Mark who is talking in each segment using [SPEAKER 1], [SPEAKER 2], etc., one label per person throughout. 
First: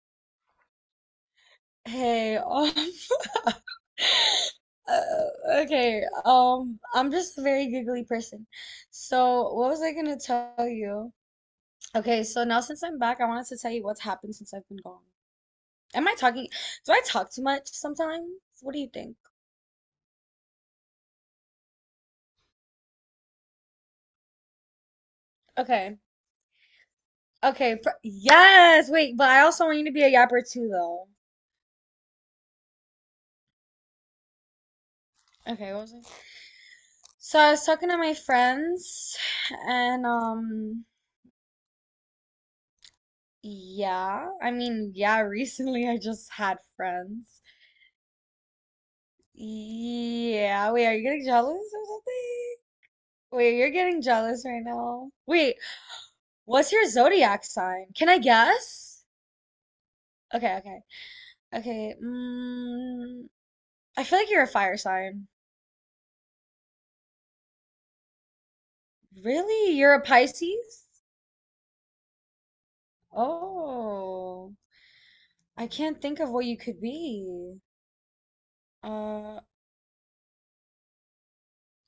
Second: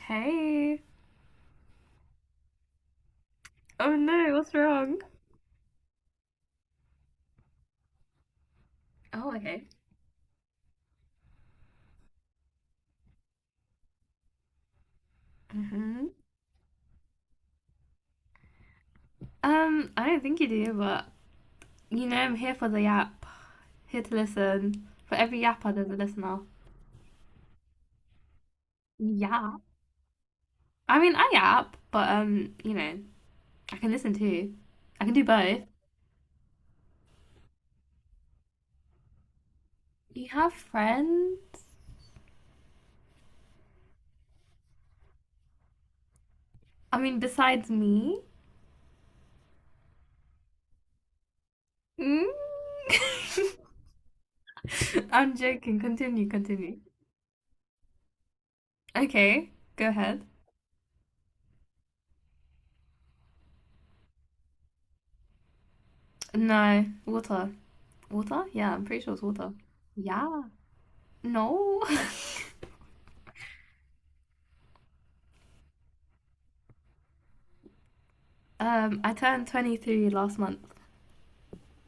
[SPEAKER 1] Hey.
[SPEAKER 2] Hey,
[SPEAKER 1] Oh no, what's wrong?
[SPEAKER 2] uh, okay, I'm just a very giggly person.
[SPEAKER 1] Oh,
[SPEAKER 2] So,
[SPEAKER 1] okay.
[SPEAKER 2] what was I gonna tell you? Okay, so now since I'm back, I wanted to tell you what's happened since I've been gone.
[SPEAKER 1] hmm
[SPEAKER 2] Am I talking? Do I talk too much sometimes? What do you think?
[SPEAKER 1] I don't think you do, but you know, I'm here for the yap. Here to listen. For every yapper, there's a
[SPEAKER 2] Okay,
[SPEAKER 1] listener.
[SPEAKER 2] okay, pr yes, wait, but I
[SPEAKER 1] Yeah.
[SPEAKER 2] also want you to be a yapper too,
[SPEAKER 1] I
[SPEAKER 2] though.
[SPEAKER 1] mean, I yap, but you know, I can listen too. I can do both.
[SPEAKER 2] Okay, what was I? So I was talking to my friends, and
[SPEAKER 1] You have friends?
[SPEAKER 2] yeah, I mean, yeah, recently I just had
[SPEAKER 1] I mean,
[SPEAKER 2] friends.
[SPEAKER 1] besides me?
[SPEAKER 2] Yeah, wait, are you getting jealous or
[SPEAKER 1] Mm?
[SPEAKER 2] something? Wait, you're getting jealous right now.
[SPEAKER 1] I'm
[SPEAKER 2] Wait,
[SPEAKER 1] joking. Continue,
[SPEAKER 2] what's
[SPEAKER 1] continue.
[SPEAKER 2] your zodiac sign? Can I guess?
[SPEAKER 1] Okay, go ahead.
[SPEAKER 2] Okay, okay. Okay, I feel like you're a fire sign.
[SPEAKER 1] No, water. Water? Yeah, I'm pretty sure it's water.
[SPEAKER 2] Really? You're a
[SPEAKER 1] Yeah.
[SPEAKER 2] Pisces?
[SPEAKER 1] No.
[SPEAKER 2] Oh, I can't think of what you could be.
[SPEAKER 1] I
[SPEAKER 2] Uh,
[SPEAKER 1] turned 23 last month.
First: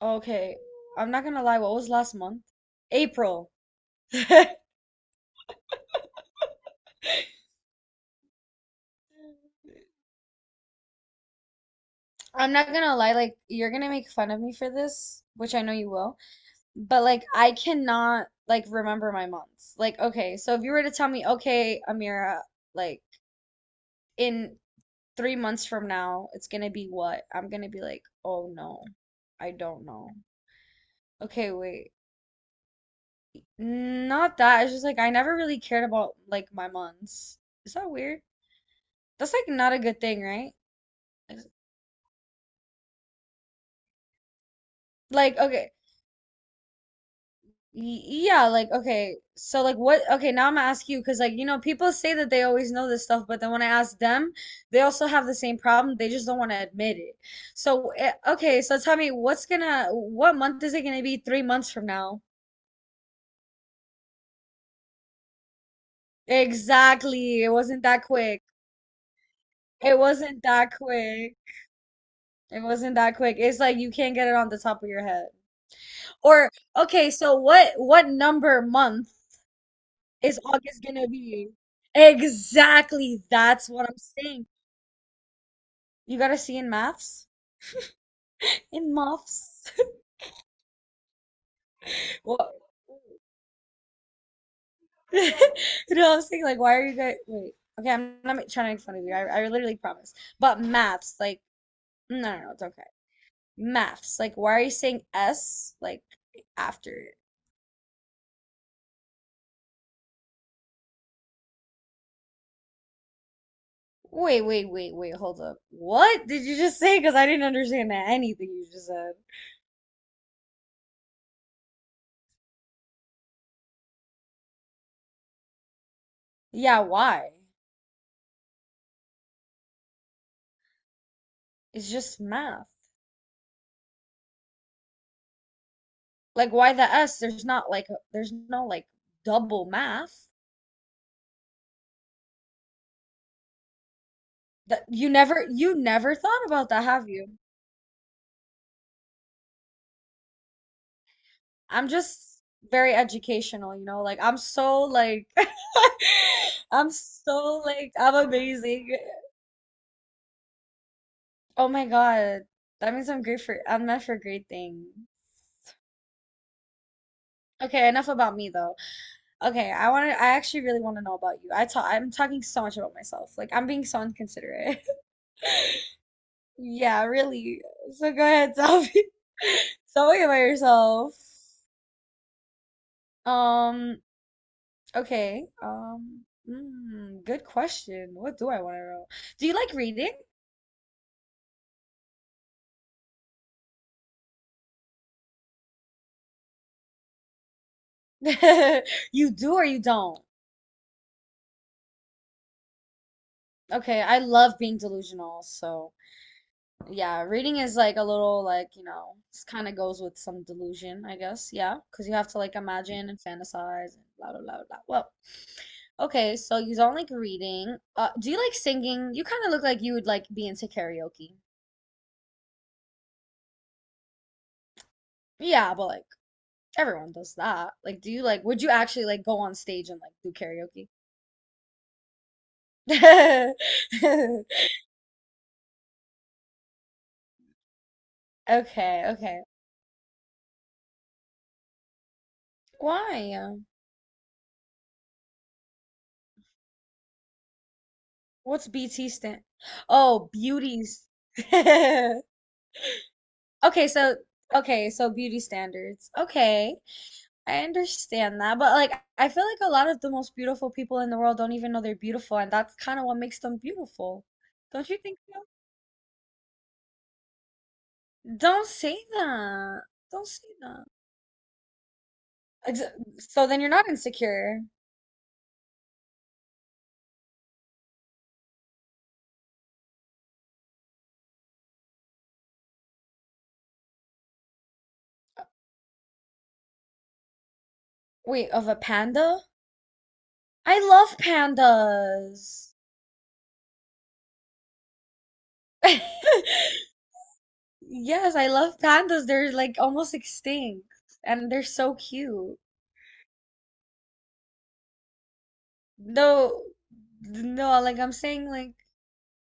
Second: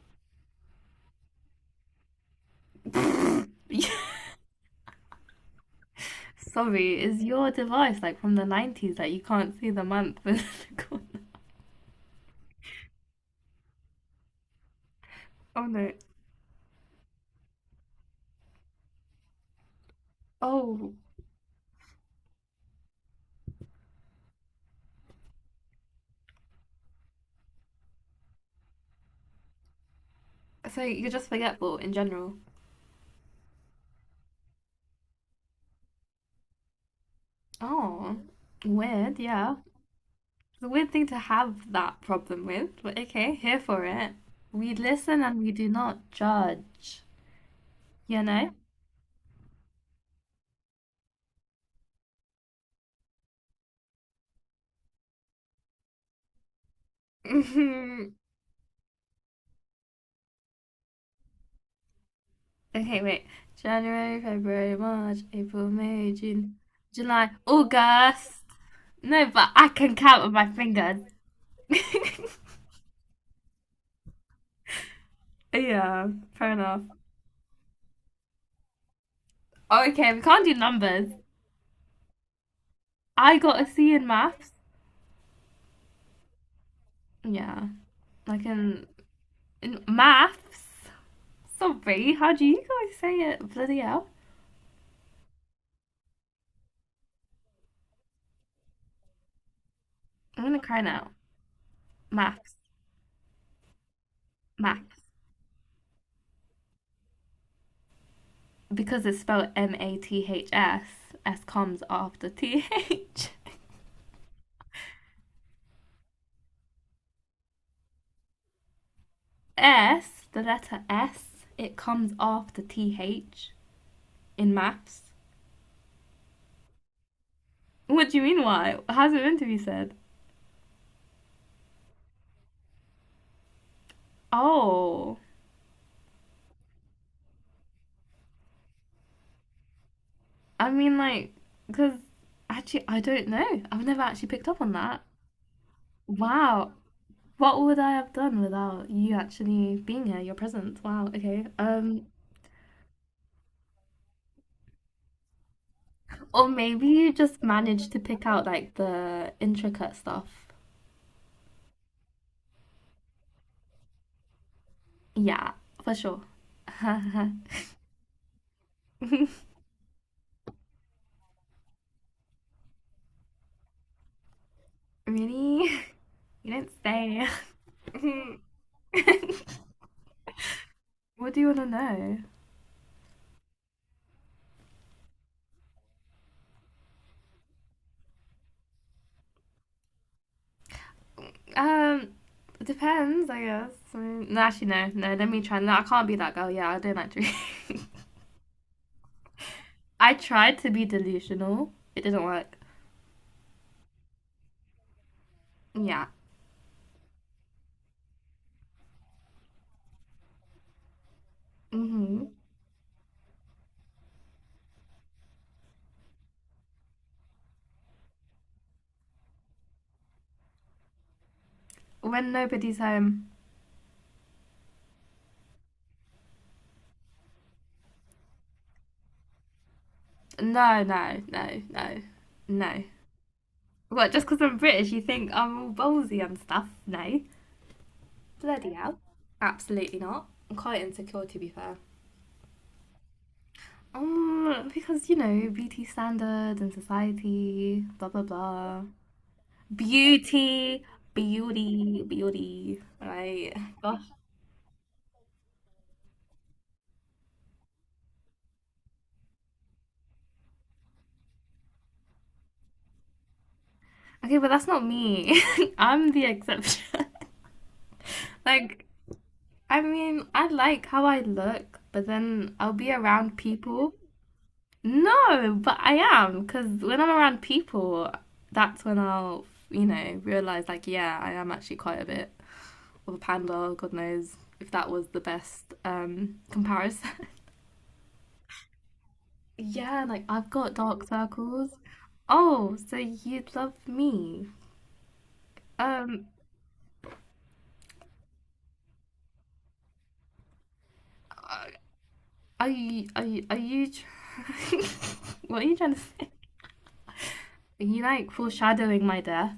[SPEAKER 2] okay. I'm not gonna lie, what was last month? April.
[SPEAKER 1] Sorry, is your device like from the 90s that you can't see the month in the corner?
[SPEAKER 2] I'm not gonna lie, like, you're gonna make fun of me for this, which I
[SPEAKER 1] Oh
[SPEAKER 2] know you
[SPEAKER 1] no.
[SPEAKER 2] will. But like I cannot like remember my months. Like okay, so if you were to
[SPEAKER 1] Oh,
[SPEAKER 2] tell me, okay, Amira, like in 3 months from now, it's gonna be what? I'm gonna be like, oh no, I don't know.
[SPEAKER 1] so you're just
[SPEAKER 2] Okay,
[SPEAKER 1] forgetful
[SPEAKER 2] wait.
[SPEAKER 1] in general.
[SPEAKER 2] Not that. It's just like I never really cared about like my months. Is that
[SPEAKER 1] Oh,
[SPEAKER 2] weird?
[SPEAKER 1] weird,
[SPEAKER 2] That's like
[SPEAKER 1] yeah.
[SPEAKER 2] not a good thing, right?
[SPEAKER 1] It's a weird thing to have that problem with, but okay, here for it. We listen
[SPEAKER 2] Like
[SPEAKER 1] and we do
[SPEAKER 2] okay,
[SPEAKER 1] not judge, you
[SPEAKER 2] yeah,
[SPEAKER 1] know?
[SPEAKER 2] like okay, so like what? Okay, now I'm gonna ask you because like you know people say that they always know this stuff, but then when I ask them, they also have the same problem. They just don't want to admit it. So okay, so tell me what month is it gonna be 3 months from now?
[SPEAKER 1] Okay, wait. January, February, March, April, May, June, July,
[SPEAKER 2] Exactly, it wasn't that quick.
[SPEAKER 1] August. No, but I can
[SPEAKER 2] It
[SPEAKER 1] count with
[SPEAKER 2] wasn't
[SPEAKER 1] my
[SPEAKER 2] that
[SPEAKER 1] fingers.
[SPEAKER 2] quick. It wasn't that quick. It's like you can't get it on the top of your head.
[SPEAKER 1] yeah,
[SPEAKER 2] Or
[SPEAKER 1] fair enough.
[SPEAKER 2] okay, so what number month
[SPEAKER 1] Oh, okay, we
[SPEAKER 2] is
[SPEAKER 1] can't do
[SPEAKER 2] August gonna
[SPEAKER 1] numbers.
[SPEAKER 2] be? Exactly,
[SPEAKER 1] I got a
[SPEAKER 2] that's what
[SPEAKER 1] C
[SPEAKER 2] I'm
[SPEAKER 1] in
[SPEAKER 2] saying.
[SPEAKER 1] maths.
[SPEAKER 2] You got a C in maths?
[SPEAKER 1] Yeah, like in,
[SPEAKER 2] In maths?
[SPEAKER 1] in maths. Sorry, how do
[SPEAKER 2] What?
[SPEAKER 1] you guys say it? Bloody hell.
[SPEAKER 2] You No, I was thinking like, why are you guys? Wait. Okay, I'm not trying to make fun of you. I literally promise.
[SPEAKER 1] I'm gonna
[SPEAKER 2] But
[SPEAKER 1] cry now.
[SPEAKER 2] maths, like, no, no, no,
[SPEAKER 1] Maths.
[SPEAKER 2] it's okay. Maths, like, why are you saying
[SPEAKER 1] Maths.
[SPEAKER 2] S like after it?
[SPEAKER 1] Because it's spelled MATHS, S comes after T H.
[SPEAKER 2] Wait, wait, wait, wait. Hold up. What did you just say? Because I didn't understand anything you just said.
[SPEAKER 1] S, the letter S, it comes after TH in maths.
[SPEAKER 2] Yeah, why?
[SPEAKER 1] What do you mean, why? How's it meant to be said?
[SPEAKER 2] It's just math.
[SPEAKER 1] Oh,
[SPEAKER 2] Like, why the S? There's not like, there's no like double math.
[SPEAKER 1] I mean, like, because actually, I don't know. I've never actually picked up on
[SPEAKER 2] That
[SPEAKER 1] that.
[SPEAKER 2] you never thought about
[SPEAKER 1] Wow.
[SPEAKER 2] that, have you?
[SPEAKER 1] What would I have done without you actually being here, your presence? Wow, okay.
[SPEAKER 2] I'm just very educational, you know? Like I'm so like
[SPEAKER 1] Or maybe
[SPEAKER 2] I'm
[SPEAKER 1] you just
[SPEAKER 2] so
[SPEAKER 1] managed
[SPEAKER 2] like
[SPEAKER 1] to
[SPEAKER 2] I'm
[SPEAKER 1] pick out like
[SPEAKER 2] amazing.
[SPEAKER 1] the intricate stuff.
[SPEAKER 2] Oh my God. That means I'm great for I'm meant for great things.
[SPEAKER 1] Yeah, for sure.
[SPEAKER 2] Okay, enough about me though.
[SPEAKER 1] really?
[SPEAKER 2] Okay, I actually really want to know about you. I'm talking so much about myself. Like I'm being so inconsiderate.
[SPEAKER 1] You don't
[SPEAKER 2] Yeah,
[SPEAKER 1] say.
[SPEAKER 2] really. So go ahead, tell me. Tell me about yourself.
[SPEAKER 1] What do you want to know?
[SPEAKER 2] Um, Okay. Good question. What do I want to know? Do you like reading?
[SPEAKER 1] Um, it depends, I guess. I mean, no, actually, no, no. Let me try. No, I can't be that girl. Yeah, I don't like to.
[SPEAKER 2] You do or you
[SPEAKER 1] I
[SPEAKER 2] don't?
[SPEAKER 1] tried to be delusional. It didn't work.
[SPEAKER 2] Okay, I love being delusional, so
[SPEAKER 1] Yeah.
[SPEAKER 2] yeah, reading is like a little like, it's kind of goes with some delusion, I guess. Yeah, because you
[SPEAKER 1] hmm
[SPEAKER 2] have to like imagine and fantasize and blah blah blah blah. Well, okay, so you don't like reading. Do you like singing? You kind of look like you would like be into karaoke.
[SPEAKER 1] When nobody's home.
[SPEAKER 2] Yeah, but like everyone does that. Like, do you like, would you actually like go on stage and like do
[SPEAKER 1] No,
[SPEAKER 2] karaoke?
[SPEAKER 1] no, no, no, no. What? Just because I'm British, you think I'm all ballsy and stuff? No. Bloody hell.
[SPEAKER 2] Okay, okay.
[SPEAKER 1] Absolutely not. I'm quite insecure, to be fair.
[SPEAKER 2] Why?
[SPEAKER 1] Because you know beauty standard and society, blah blah
[SPEAKER 2] What's
[SPEAKER 1] blah.
[SPEAKER 2] BT stand? Oh,
[SPEAKER 1] Beauty,
[SPEAKER 2] beauties.
[SPEAKER 1] beauty, beauty. Right.
[SPEAKER 2] Okay,
[SPEAKER 1] Gosh.
[SPEAKER 2] so okay, so beauty standards. Okay, I understand that, but like I feel like a lot of the most beautiful people in the world don't even know they're beautiful, and that's kind of what makes them beautiful.
[SPEAKER 1] Okay, but that's not
[SPEAKER 2] Don't you think
[SPEAKER 1] me.
[SPEAKER 2] so?
[SPEAKER 1] I'm the exception.
[SPEAKER 2] Don't
[SPEAKER 1] Like,
[SPEAKER 2] say
[SPEAKER 1] I
[SPEAKER 2] that.
[SPEAKER 1] mean,
[SPEAKER 2] Don't say
[SPEAKER 1] I
[SPEAKER 2] that.
[SPEAKER 1] like how I look, but then I'll
[SPEAKER 2] Ex-
[SPEAKER 1] be around
[SPEAKER 2] So then you're not
[SPEAKER 1] people.
[SPEAKER 2] insecure.
[SPEAKER 1] No, but I am, because when I'm around people, that's when I'll, you know, realize, like, yeah, I am actually quite a bit of a panda, God knows if that was the best comparison.
[SPEAKER 2] Wait, of a panda?
[SPEAKER 1] Yeah, like I've got
[SPEAKER 2] I
[SPEAKER 1] dark
[SPEAKER 2] love
[SPEAKER 1] circles.
[SPEAKER 2] pandas.
[SPEAKER 1] Oh, so you'd love me. Um,
[SPEAKER 2] Yes, I love pandas. They're like almost extinct and they're
[SPEAKER 1] uh,
[SPEAKER 2] so cute.
[SPEAKER 1] are you, what are you trying to say?
[SPEAKER 2] No, no,
[SPEAKER 1] Are
[SPEAKER 2] like
[SPEAKER 1] you
[SPEAKER 2] I'm
[SPEAKER 1] like
[SPEAKER 2] saying like
[SPEAKER 1] foreshadowing my death?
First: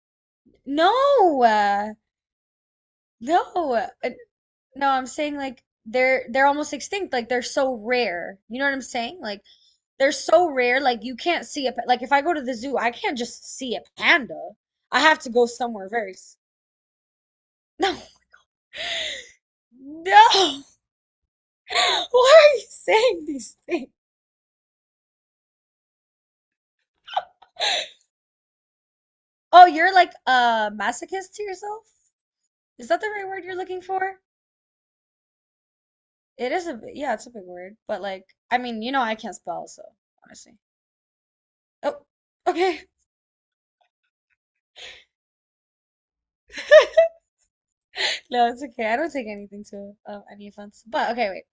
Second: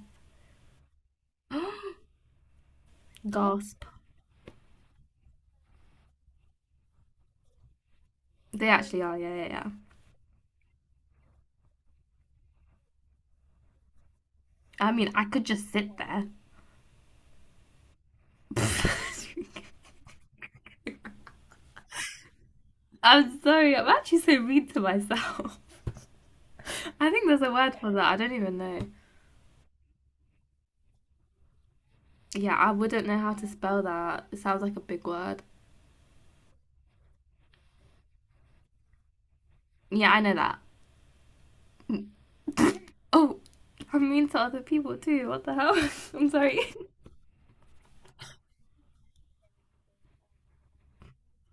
[SPEAKER 2] no. No.
[SPEAKER 1] Gasp.
[SPEAKER 2] No, I'm saying like they're almost extinct. Like they're so rare. You know
[SPEAKER 1] They
[SPEAKER 2] what I'm
[SPEAKER 1] actually are,
[SPEAKER 2] saying?
[SPEAKER 1] yeah,
[SPEAKER 2] Like
[SPEAKER 1] yeah, yeah.
[SPEAKER 2] they're so rare like you can't see a like if I go to the zoo, I can't just see a panda.
[SPEAKER 1] I
[SPEAKER 2] I
[SPEAKER 1] mean,
[SPEAKER 2] have
[SPEAKER 1] I
[SPEAKER 2] to
[SPEAKER 1] could
[SPEAKER 2] go
[SPEAKER 1] just
[SPEAKER 2] somewhere
[SPEAKER 1] sit
[SPEAKER 2] very
[SPEAKER 1] there.
[SPEAKER 2] s- No. No. Why are you saying
[SPEAKER 1] I'm
[SPEAKER 2] these
[SPEAKER 1] sorry, I'm
[SPEAKER 2] things?
[SPEAKER 1] actually so mean to myself. I think there's a word for that, I don't even know.
[SPEAKER 2] Oh, you're like a masochist to yourself?
[SPEAKER 1] Yeah, I
[SPEAKER 2] Is that
[SPEAKER 1] wouldn't
[SPEAKER 2] the
[SPEAKER 1] know
[SPEAKER 2] right
[SPEAKER 1] how
[SPEAKER 2] word
[SPEAKER 1] to
[SPEAKER 2] you're
[SPEAKER 1] spell
[SPEAKER 2] looking for?
[SPEAKER 1] that. It sounds like a big word.
[SPEAKER 2] It is yeah, it's a big word, but like I mean, you know I can't spell, so
[SPEAKER 1] Yeah, I know
[SPEAKER 2] honestly.
[SPEAKER 1] that.
[SPEAKER 2] Oh, okay.
[SPEAKER 1] Oh, I'm mean to other people too. What the hell? I'm sorry.
[SPEAKER 2] No, it's okay. I don't take anything to any offense. But okay, wait.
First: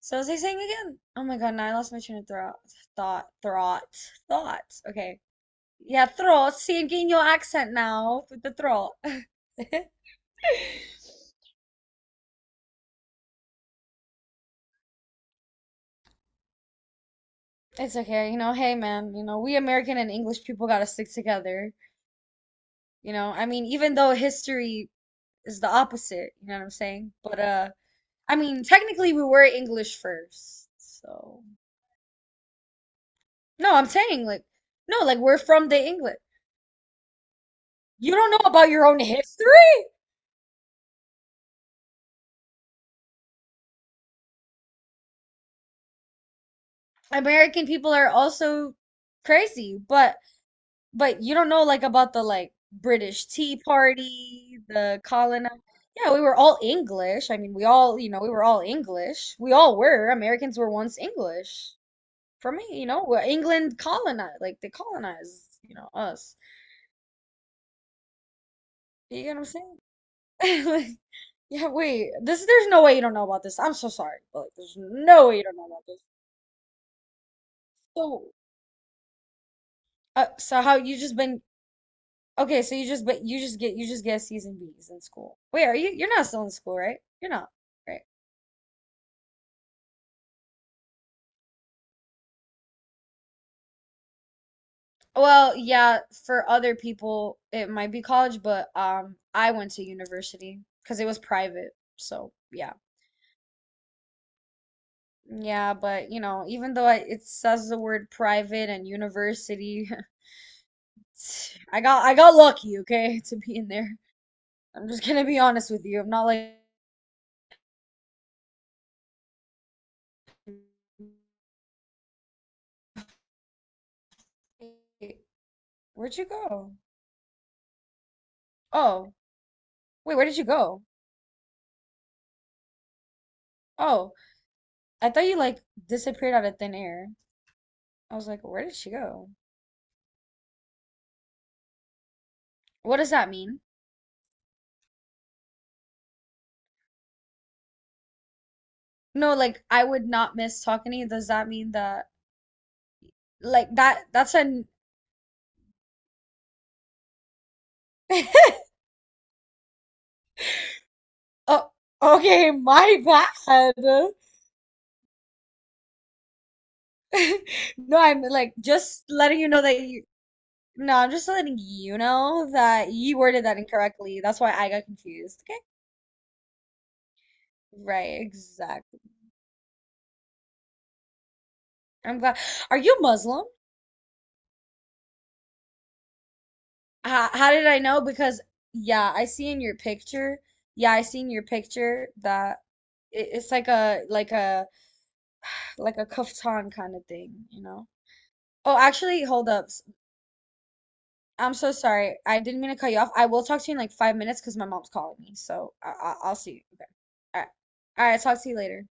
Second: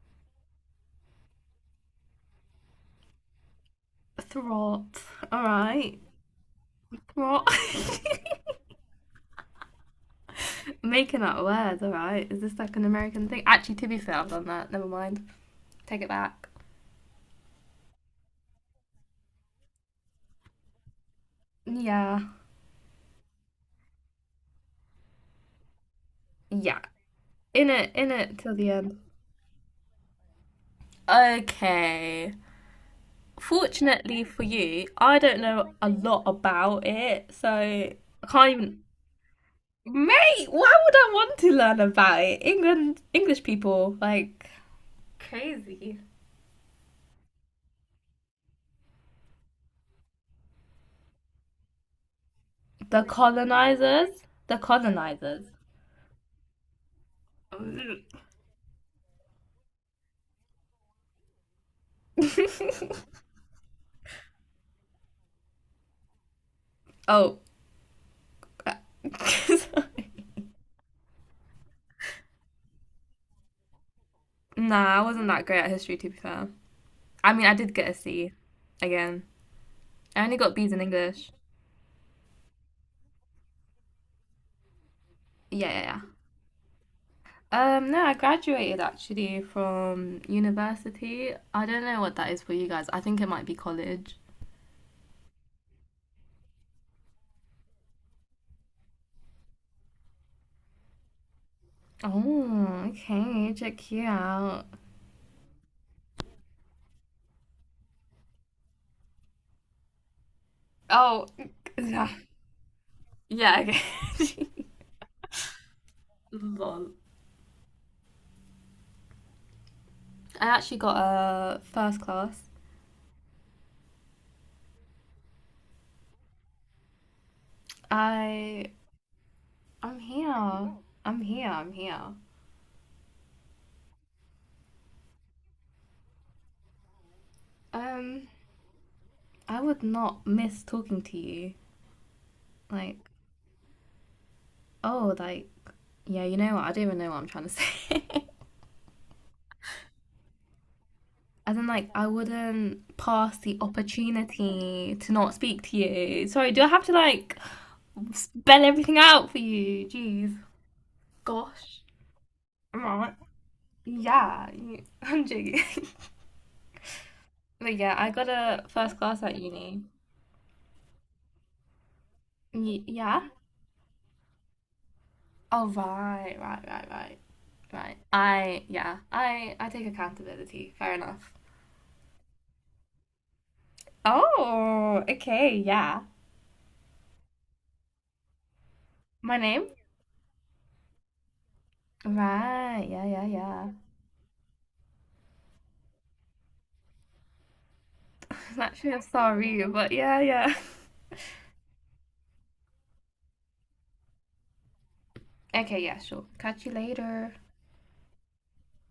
[SPEAKER 2] So was I saying again? Oh my God, now I lost my train of thought. Thought, thought, thought.
[SPEAKER 1] Throt.
[SPEAKER 2] Okay.
[SPEAKER 1] Alright.
[SPEAKER 2] Yeah, throat. See, I'm getting your
[SPEAKER 1] Throt.
[SPEAKER 2] accent now with the throat.
[SPEAKER 1] Making up words, alright. Is this like an American thing? Actually, to be fair, I've done that. Never mind. Take it back.
[SPEAKER 2] It's okay, hey man, we American and English people gotta stick together.
[SPEAKER 1] Yeah.
[SPEAKER 2] I mean, even though history is the opposite, you know what I'm
[SPEAKER 1] Yeah.
[SPEAKER 2] saying? But
[SPEAKER 1] In it, in
[SPEAKER 2] I
[SPEAKER 1] it till
[SPEAKER 2] mean,
[SPEAKER 1] the end.
[SPEAKER 2] technically we were English first. So
[SPEAKER 1] Okay.
[SPEAKER 2] no, I'm
[SPEAKER 1] Fortunately
[SPEAKER 2] saying
[SPEAKER 1] for
[SPEAKER 2] like
[SPEAKER 1] you,
[SPEAKER 2] no, like
[SPEAKER 1] I
[SPEAKER 2] we're
[SPEAKER 1] don't
[SPEAKER 2] from
[SPEAKER 1] know
[SPEAKER 2] the
[SPEAKER 1] a
[SPEAKER 2] England.
[SPEAKER 1] lot about it, so I
[SPEAKER 2] You don't know
[SPEAKER 1] can't
[SPEAKER 2] about
[SPEAKER 1] even.
[SPEAKER 2] your own history?
[SPEAKER 1] Mate, why would I want to learn about it? England, English people, like crazy.
[SPEAKER 2] American people are also crazy, but you don't know like about the like
[SPEAKER 1] The
[SPEAKER 2] British Tea
[SPEAKER 1] colonizers. The
[SPEAKER 2] Party, the colon.
[SPEAKER 1] colonizers.
[SPEAKER 2] Yeah, we were all English. I mean, we were all English. We all were. Americans were once English. For me, England colonized, like they colonized, us.
[SPEAKER 1] oh.
[SPEAKER 2] You get what I'm saying?
[SPEAKER 1] Sorry.
[SPEAKER 2] Like, yeah, wait. This there's no way you don't know about this. I'm so sorry, but like, there's
[SPEAKER 1] Nah, I wasn't
[SPEAKER 2] no way you
[SPEAKER 1] that
[SPEAKER 2] don't
[SPEAKER 1] great
[SPEAKER 2] know
[SPEAKER 1] at
[SPEAKER 2] about
[SPEAKER 1] history,
[SPEAKER 2] this.
[SPEAKER 1] to be fair. I mean, I did get a C.
[SPEAKER 2] So,
[SPEAKER 1] Again. I
[SPEAKER 2] uh,
[SPEAKER 1] only got
[SPEAKER 2] so
[SPEAKER 1] B's
[SPEAKER 2] how
[SPEAKER 1] in
[SPEAKER 2] you just
[SPEAKER 1] English.
[SPEAKER 2] been. Okay, so you just but you just get C's and B's in school. Wait,
[SPEAKER 1] Yeah,
[SPEAKER 2] are
[SPEAKER 1] yeah,
[SPEAKER 2] you
[SPEAKER 1] yeah.
[SPEAKER 2] you're not still in school, right? You're not, right?
[SPEAKER 1] No, I graduated actually from university. I don't know what that is for you guys. I think it might be college.
[SPEAKER 2] Well, yeah, for other people it might be college, but I went to university because it was private. So, yeah.
[SPEAKER 1] Oh, okay. Check you out.
[SPEAKER 2] Yeah, but you know, even though it says the word private and university,
[SPEAKER 1] Oh,
[SPEAKER 2] I got
[SPEAKER 1] yeah.
[SPEAKER 2] I got lucky, okay, to be
[SPEAKER 1] Yeah,
[SPEAKER 2] in there.
[SPEAKER 1] okay.
[SPEAKER 2] I'm just gonna be honest with you. I'm not like,
[SPEAKER 1] Lol. I actually got a first class
[SPEAKER 2] where'd you go?
[SPEAKER 1] I
[SPEAKER 2] Oh,
[SPEAKER 1] I.'m
[SPEAKER 2] wait, where did you
[SPEAKER 1] here.
[SPEAKER 2] go?
[SPEAKER 1] I'm here. I'm here.
[SPEAKER 2] Oh, I thought you like disappeared out of thin air. I
[SPEAKER 1] Um,
[SPEAKER 2] was like, where did she go?
[SPEAKER 1] I would not miss talking to you. Like,
[SPEAKER 2] What does that mean?
[SPEAKER 1] oh, like, yeah, you know what? I don't even know what I'm trying to say.
[SPEAKER 2] No, like I would not miss talking to you. Does that
[SPEAKER 1] As in,
[SPEAKER 2] mean
[SPEAKER 1] like, I
[SPEAKER 2] that
[SPEAKER 1] wouldn't pass the
[SPEAKER 2] like that that's an
[SPEAKER 1] opportunity to not speak to you. Sorry, do I have to like spell everything out for you? Jeez,
[SPEAKER 2] oh
[SPEAKER 1] gosh.
[SPEAKER 2] okay, my
[SPEAKER 1] Right.
[SPEAKER 2] bad.
[SPEAKER 1] Yeah, you- I'm joking. but yeah,
[SPEAKER 2] No,
[SPEAKER 1] I
[SPEAKER 2] I'm
[SPEAKER 1] got
[SPEAKER 2] like
[SPEAKER 1] a first
[SPEAKER 2] just
[SPEAKER 1] class at
[SPEAKER 2] letting you know that
[SPEAKER 1] uni.
[SPEAKER 2] you no, I'm just letting you know
[SPEAKER 1] Y-
[SPEAKER 2] that you
[SPEAKER 1] yeah.
[SPEAKER 2] worded that incorrectly. That's why I got confused. Okay?
[SPEAKER 1] Oh right, right, right, right. Right.
[SPEAKER 2] Right,
[SPEAKER 1] I yeah.
[SPEAKER 2] exactly.
[SPEAKER 1] I take accountability. Fair enough.
[SPEAKER 2] I'm glad. Are you Muslim?
[SPEAKER 1] Oh, okay, yeah.
[SPEAKER 2] How did I know? Because yeah, I
[SPEAKER 1] My
[SPEAKER 2] see in
[SPEAKER 1] name?
[SPEAKER 2] your picture. Yeah, I see in your picture that
[SPEAKER 1] Right. Yeah. Yeah.
[SPEAKER 2] it's like
[SPEAKER 1] Yeah.
[SPEAKER 2] a like a kaftan kind of thing, you know? Oh,
[SPEAKER 1] Naturally, I'm
[SPEAKER 2] actually, hold
[SPEAKER 1] sorry,
[SPEAKER 2] up.
[SPEAKER 1] but yeah. Yeah.
[SPEAKER 2] I'm so sorry. I didn't mean to cut you off. I will talk to you in like 5 minutes because my mom's calling me. So
[SPEAKER 1] Okay. Yeah. Sure.
[SPEAKER 2] I'll see you.
[SPEAKER 1] Catch you
[SPEAKER 2] Okay.
[SPEAKER 1] later.
[SPEAKER 2] All right. All right. Talk to you later.